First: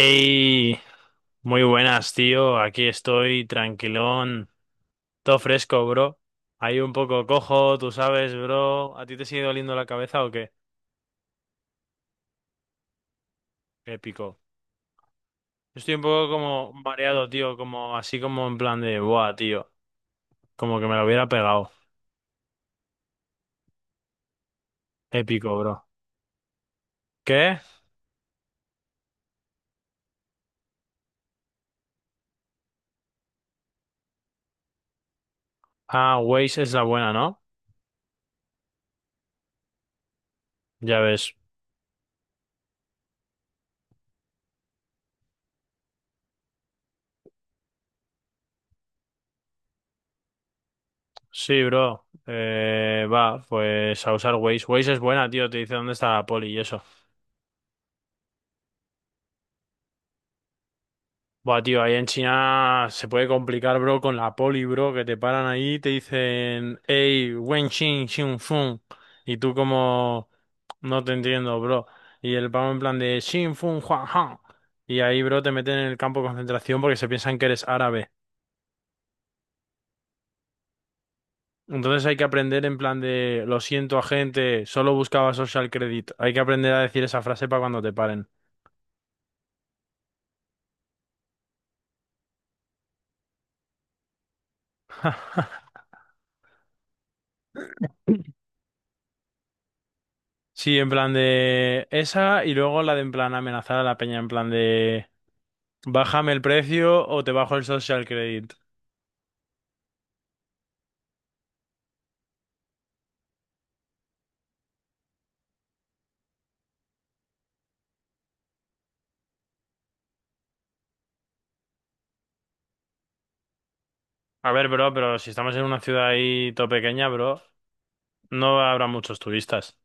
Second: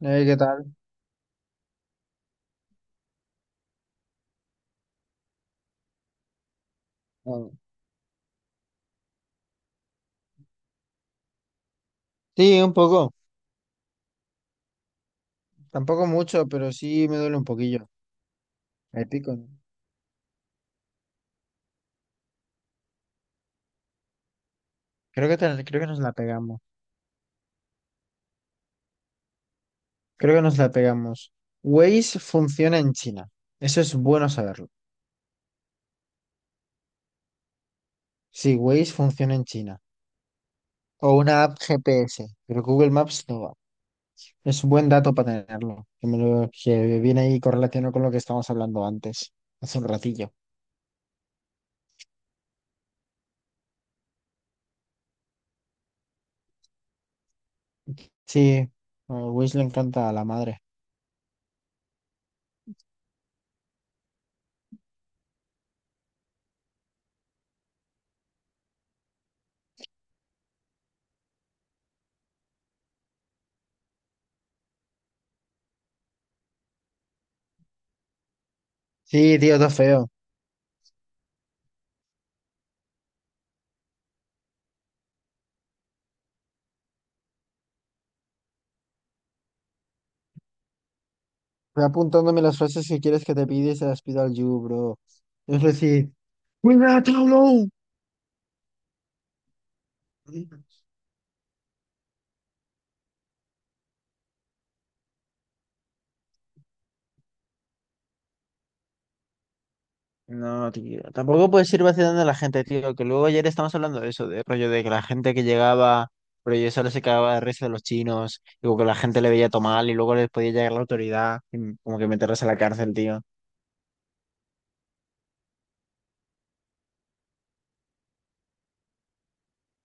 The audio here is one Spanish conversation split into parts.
¿Qué tal? muy buenas, tío. Aquí estoy, tranquilón, todo fresco, bro. Ahí un poco Ah, cojo, tú sabes, bro. ¿A ti te sigue doliendo la cabeza o qué? sí, un poco. Épico. Yo estoy un Tampoco poco mucho, pero como sí me mareado, duele un tío, poquillo. como así como en plan de, El buah, pico, ¿no? tío, como que me lo hubiera pegado. Creo que, Épico, creo bro. que nos la pegamos. ¿Qué? Creo que nos la pegamos. Waze funciona en China. Eso es bueno saberlo. Ah, Waze es la buena, ¿no? Sí, Waze funciona en China. Ya O una ves. app GPS. Pero Google Maps no va. Es un buen dato para tenerlo. Que, que viene ahí correlacionado con lo que estábamos hablando antes. Hace un ratillo. Sí, bro. Va, pues a usar Waze. Waze es buena, tío, te dice dónde está la poli y eso. Sí, a Waze le encanta a la madre. Buah, tío, ahí en China se puede complicar, bro, con la poli, bro, que te paran ahí y te dicen, hey, wen xin xin fun. Y tú como, no te entiendo, bro. Y el pavo en plan de xin fun huan han. Y ahí, bro, te meten en el campo de concentración porque se piensan que eres árabe. Sí, tío, todo feo. Entonces hay que aprender en plan de, lo siento, agente, solo buscaba social credit. Hay que aprender a decir esa frase para cuando te paren. Voy apuntándome las frases que quieres que te pida y se las pido al You, bro. Es decir, ¡cuidado, Tauro! Sí, en plan de esa y luego la de en plan amenazar a la peña, en plan de... Bájame el precio o te bajo el social credit. No, tío. Tampoco puedes ir vacilando a la gente, tío. Que luego ayer estamos hablando de eso, de rollo de que la gente que llegaba, pero yo solo se cagaba de risa de los chinos, y como que la gente le veía tomar y luego les podía llegar la autoridad y como que meterlos a la cárcel, tío. A ver, bro, pero si estamos en una ciudad ahí todo pequeña, bro, no habrá muchos turistas.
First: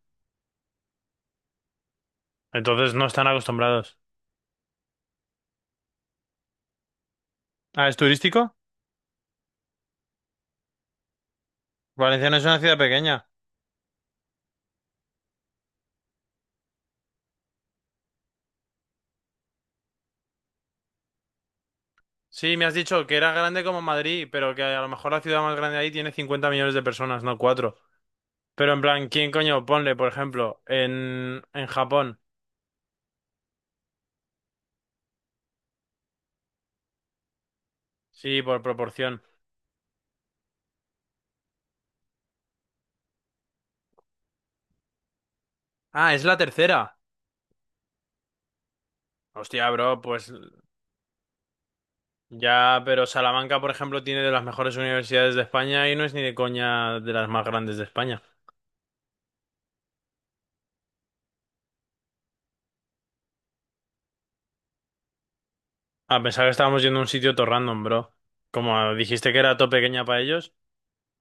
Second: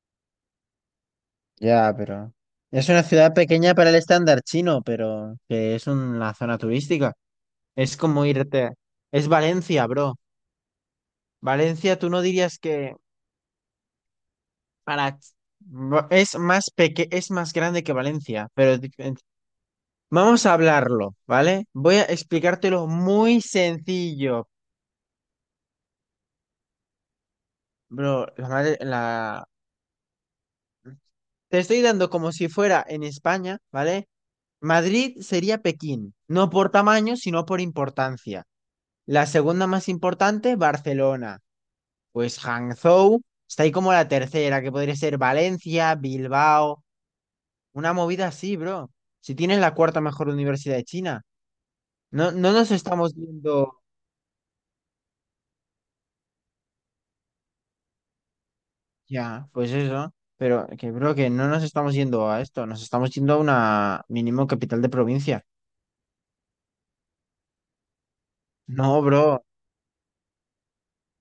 Ya, pero. Es Entonces una no están ciudad pequeña para el acostumbrados. estándar chino, pero que es una zona turística. Ah, ¿es Es como turístico? irte. Es Valencia, bro. Valencia, tú no Valencia no es dirías una ciudad que pequeña. para es más peque es más grande que Valencia, pero vamos a hablarlo, ¿vale? Voy a Sí, me has explicártelo dicho que era muy grande como Madrid, sencillo, pero que a lo mejor la ciudad más grande ahí tiene 50 millones de personas, no 4. bro. Pero en plan, ¿quién coño? Ponle, por ejemplo, en, Te en estoy dando Japón. como si fuera en España, ¿vale? Madrid sería Pekín, no por tamaño, sino por Sí, importancia. por proporción. La segunda más importante, Barcelona. Pues Hangzhou está ahí como la tercera, que podría ser Valencia, Ah, es la Bilbao. tercera. Una movida así, bro. Si tienes Hostia, la cuarta bro, mejor pues universidad de China, no nos ya, pero estamos Salamanca, por yendo. ejemplo, tiene de las mejores universidades de España y no es ni de coña de las más grandes de España. Ya, pues eso. Pero que, bro, que no nos estamos yendo a esto, nos estamos yendo a una mínimo capital de provincia. A pesar que estábamos yendo a un sitio todo random, bro. Como No, dijiste que bro. era todo pequeña para ellos,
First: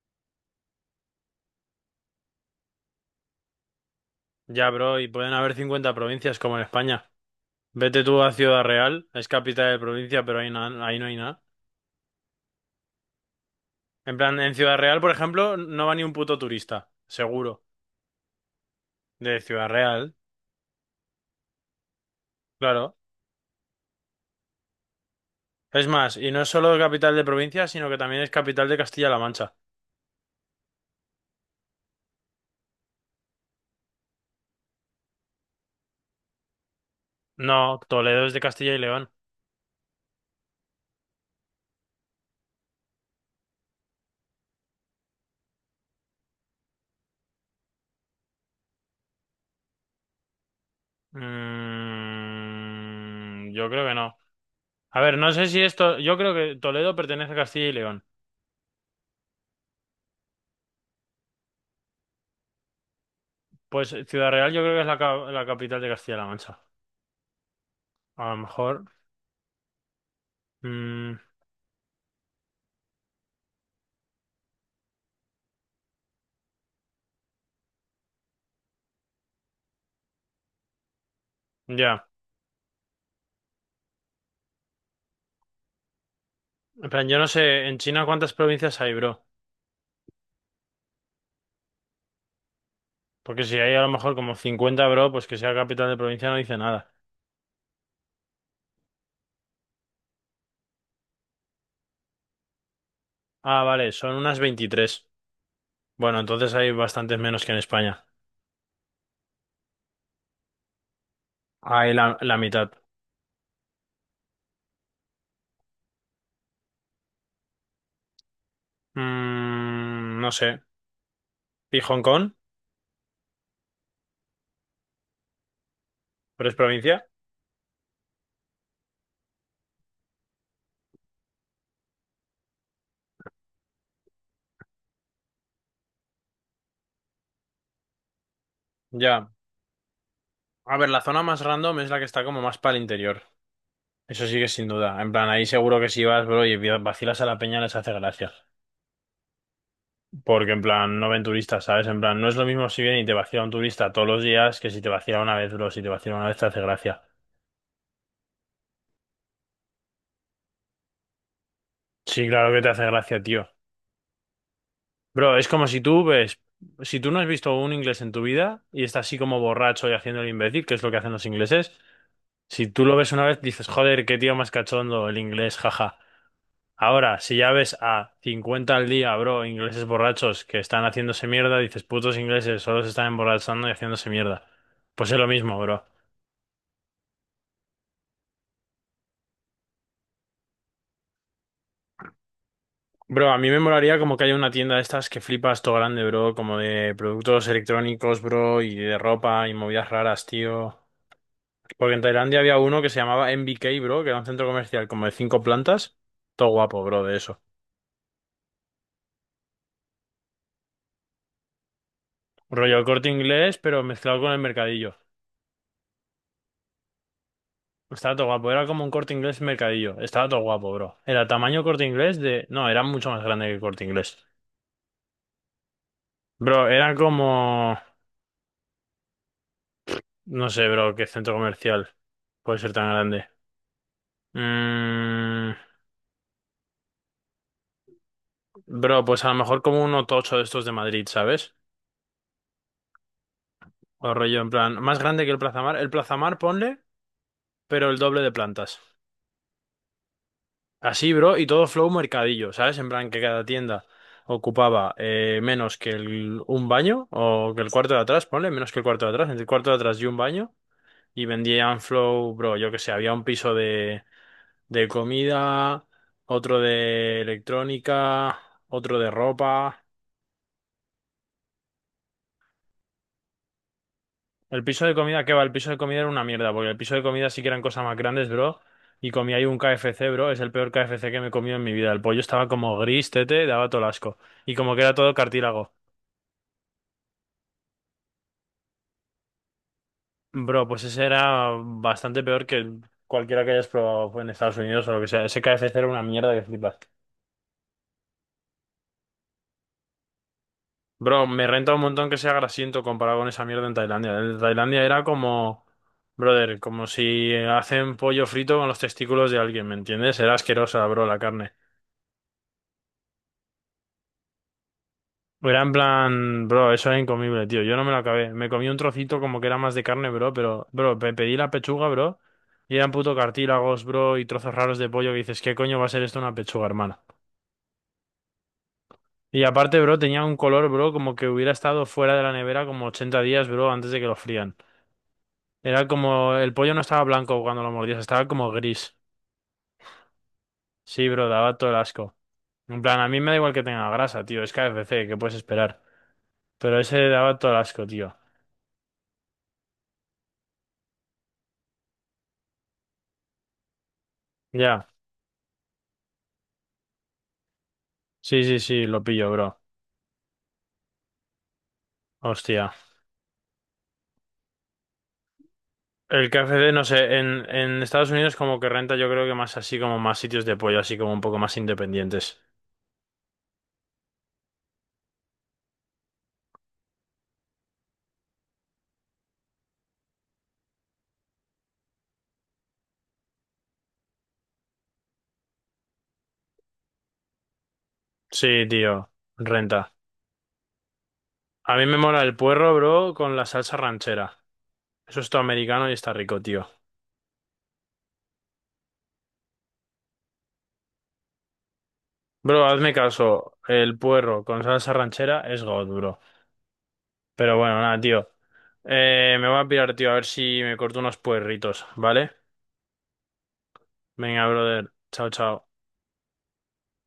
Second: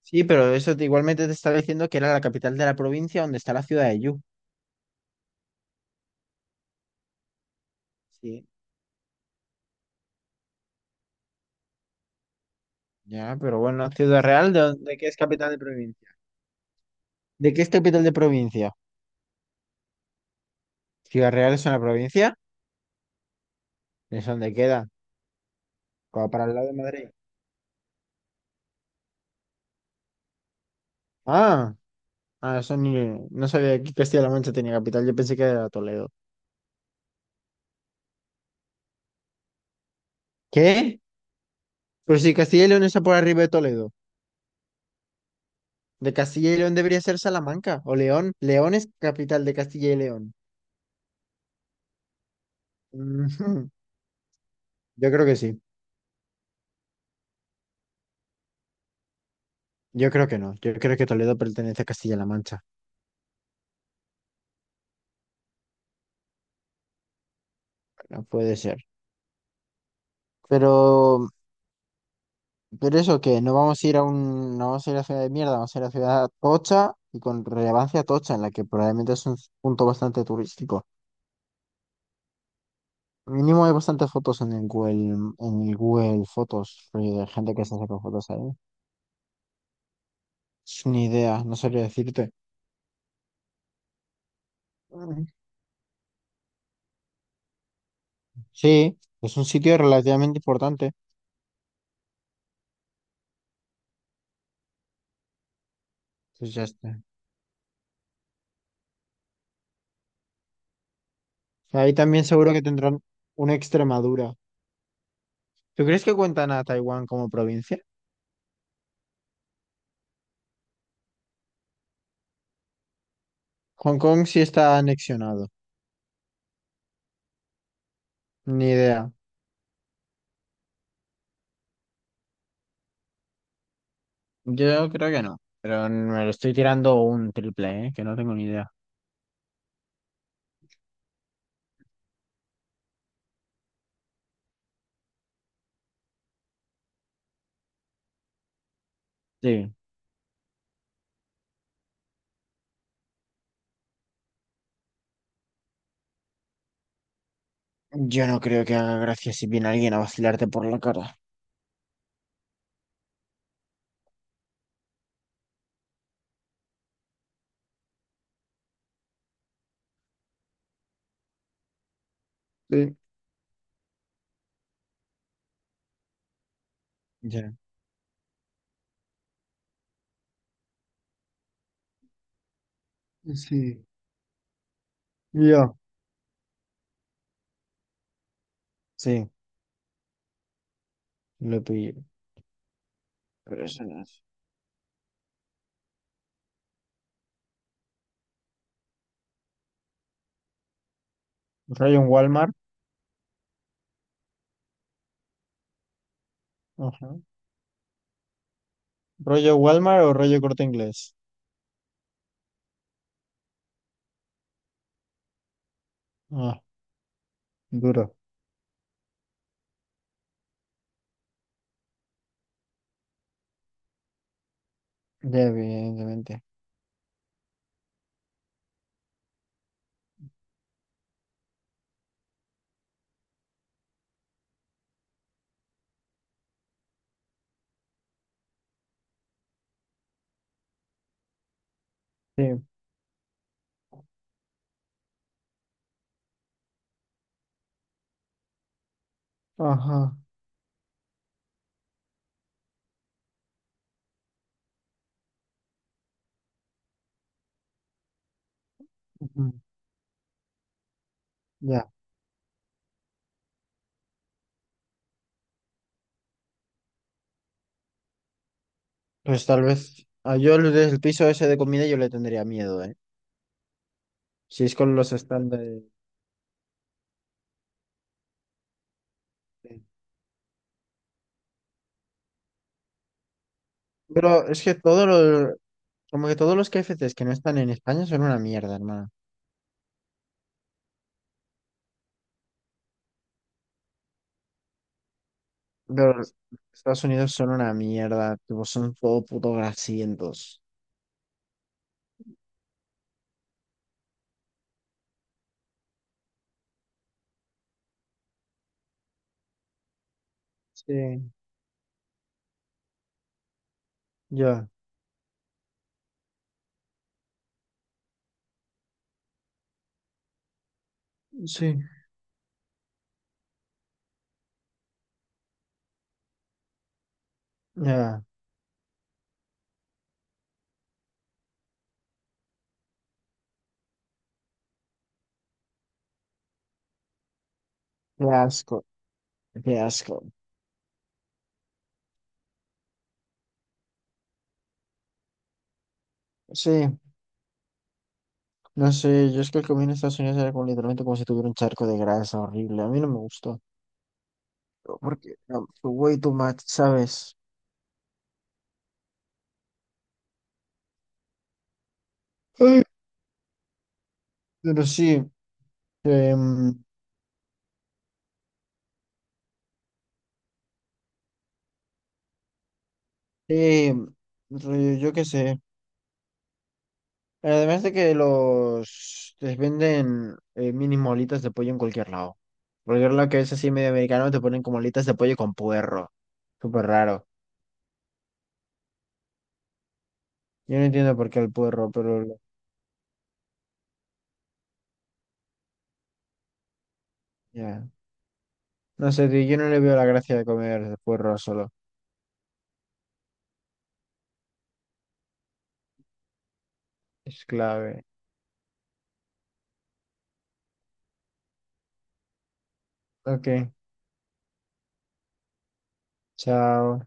Sí, pero igualmente te estaba diciendo que era la capital de la provincia donde está la ciudad de Yu. ya, bro, y pueden haber 50 provincias como en España. Vete tú a Sí, Ciudad Real, es capital de provincia, pero ahí, ahí no hay nada. ya, pero bueno, En Ciudad plan, Real, en Ciudad ¿de Real, qué por es capital ejemplo, de no va ni provincia? un puto turista, ¿De qué seguro, es capital de provincia? de Ciudad Real, ¿Ciudad Real es una provincia? claro. ¿Es donde queda? Es más, Como y no para es el lado de solo Madrid. capital de provincia, sino que también es capital de Castilla-La Mancha. Ah. Ah, eso ni... No sabía que Castilla-La Mancha tenía capital, yo pensé que era Toledo. No, Toledo es de Castilla y León. ¿Qué? Pero si Castilla y León está por arriba de Toledo. De Castilla y León debería ser Salamanca o León. León es capital de Castilla y León. Mm, Ujú. yo creo que no. A Yo ver, creo no que sé sí. si esto. Yo creo que Toledo pertenece a Castilla y León. Yo creo que no. Yo creo que Toledo pertenece a Castilla-La Mancha. Pues Ciudad Real yo creo que es la capital de Castilla-La Mancha. No A lo puede ser. mejor. mm, Pero, pero eso que no vamos a ir a un, no vamos a ir a ciudad de mierda, vamos a ir a ciudad tocha y con relevancia tocha, en la que probablemente es un punto bastante turístico. ya. Mínimo hay bastantes fotos en el Google Fotos, En plan, rollo yo de no gente que sé en se saca China fotos cuántas ahí. provincias hay, bro. Es una idea, no sabría decirte. Porque si hay a lo mejor como 50, bro, Mm. pues que sea capital de provincia no dice nada. Sí, es un sitio relativamente importante. Ah, vale, son unas 23. Bueno, entonces Pues ya hay está. bastantes menos que en España. Hay Ahí la, también la seguro que mitad. tendrán una Extremadura. ¿Tú crees que cuentan a Taiwán como provincia? Mm, no sé. ¿Y Hong Kong? Hong Kong sí está anexionado. ¿Pero es provincia? Ni idea. Yo creo que no, pero me lo estoy tirando un triple, ¿eh? Que no tengo ni idea. Ya. A ver, la zona más random es la que está como más para el interior. Eso sí que sin duda. En plan, ahí seguro que si vas, bro, y vacilas a la peña les hace gracia. Sí, Porque en plan, no ven turistas, ¿sabes? En plan, no es lo mismo si viene y te vacila un turista todos los días que si te vacila una vez, bro. Si te vacila una vez te hace gracia. yo no creo que haga gracia si viene alguien a vacilarte por la cara. Sí, claro que te hace gracia, tío. Bro, es como si tú ves, si tú no has visto un inglés en tu vida y está así como borracho y haciendo el imbécil, que es lo que hacen los ingleses, si tú Sí. lo ves una vez dices, joder, qué tío más cachondo el inglés, jaja. Ahora, si ya Ya. ves a 50 al día, bro, ingleses borrachos que están haciéndose mierda, dices, putos ingleses, solo se están emborrachando y Sí. haciéndose mierda. Pues es lo mismo, Yo, bro. sí, lo pillé. Bro, a mí me Pero eso molaría no como es. que haya una tienda de estas que flipas todo grande, bro, como de productos electrónicos, bro, y de ropa y movidas raras, tío. Porque Rollo en en Tailandia Walmart. había uno que se llamaba MBK, bro, que era un centro comercial como de cinco plantas. Todo guapo, bro, Ajá. de eso. ¿Rollo Walmart o rollo Corte Inglés? Rollo el Corte Inglés, pero mezclado con el mercadillo. Ah, duro. Estaba todo guapo, era como un Corte Inglés mercadillo. Estaba todo guapo, bro. Era tamaño Corte Inglés de... No, era mucho más grande que el Corte Inglés. Ya, evidentemente. Bro, era como... No sé, bro, qué centro comercial puede ser tan grande. Mm, bro, pues a lo mejor como un tocho de estos de Madrid, ¿sabes? Sí. O rollo en plan... Más grande que el Plaza Mar. El Plaza Mar, ponle, pero el doble de plantas. Ajá. Así, bro, y todo flow mercadillo, ¿sabes? En plan que cada tienda ocupaba menos que un baño o que el cuarto de atrás, ponle, menos que el cuarto de atrás, entre el Ujú. cuarto de atrás y un baño, y vendían Ya. flow, bro, yo que sé, había un piso de comida, otro de electrónica, otro de Pues tal ropa. vez. Yo el piso ese de comida yo le tendría miedo, ¿eh? Si El es piso de con los comida, ¿qué va? El piso de estándares. comida era una mierda, porque el piso de comida sí que eran cosas más grandes, bro. Y comí ahí un de- KFC, bro. Es el peor KFC que me he comido en mi vida. El pollo estaba como gris, tete, daba todo el asco. Pero Y es que como que era todos todo los, cartílago. como que todos los K F KFCs que no están en España son una mierda, hermano. Bro, pues ese era bastante peor que cualquiera que hayas probado en Estados Unidos o lo que sea. Ese KFC era una Pero los mierda que flipas. Estados Unidos son una mierda. Tipo, son todo puto grasientos. Bro, me renta un montón que sea grasiento comparado con esa mierda en Tailandia. En Tailandia era como, brother, como si hacen pollo frito con los testículos de alguien, ¿me entiendes? Era asquerosa, bro, la Sí. carne. Ya. Era en plan, bro, eso es incomible, tío. Yo no me lo acabé. Me comí un trocito como que era más de carne, bro, pero, bro, me pedí la Sí, pechuga, bro, y eran puto cartílagos, bro, y trozos raros de pollo que dices, ¿qué coño va a ser esto una pechuga, hermana? ya. Y aparte, bro, tenía un color, bro, como que hubiera estado fuera de la nevera como 80 días, bro, antes de que lo frían. Era como, el pollo no estaba blanco cuando lo mordías, Qué estaba como asco, gris. qué asco. Sí, bro, daba todo el asco. En plan, a mí me da igual que tenga grasa, tío, es KFC, ¿qué puedes esperar? Pero Sí, ese daba todo el asco, tío. no sé, yo es que el comida en Estados Unidos era como literalmente como si tuviera un charco de grasa horrible. A mí no me gustó, Ya, porque way too much, ¿sabes? sí, sí, sí, lo pillo, bro. Hostia. Ay, pero sí, El KFC, em, no sé, en Estados Unidos como que renta yo creo que más así como más sitios de pollo, así como un poco más independientes. eh, rollo, yo qué sé. Además de que los les venden mini molitas de pollo en cualquier lado. Cualquier lado que es así medio americano te ponen como alitas de pollo con puerro. Súper raro. Sí, tío, renta. Yo no entiendo por qué el A mí puerro, me mola pero el puerro, bro, con la salsa ranchera. Eso es todo americano y está rico, tío. ya. No sé, tío, yo no le veo la gracia de comer puerro solo. Bro, hazme caso. El puerro con salsa ranchera es god, bro. Es Pero bueno, nada, clave. tío. Me voy a pirar, tío, a ver si me corto unos puerritos, ¿vale? Ok, Venga, brother. Chao, chao. chao.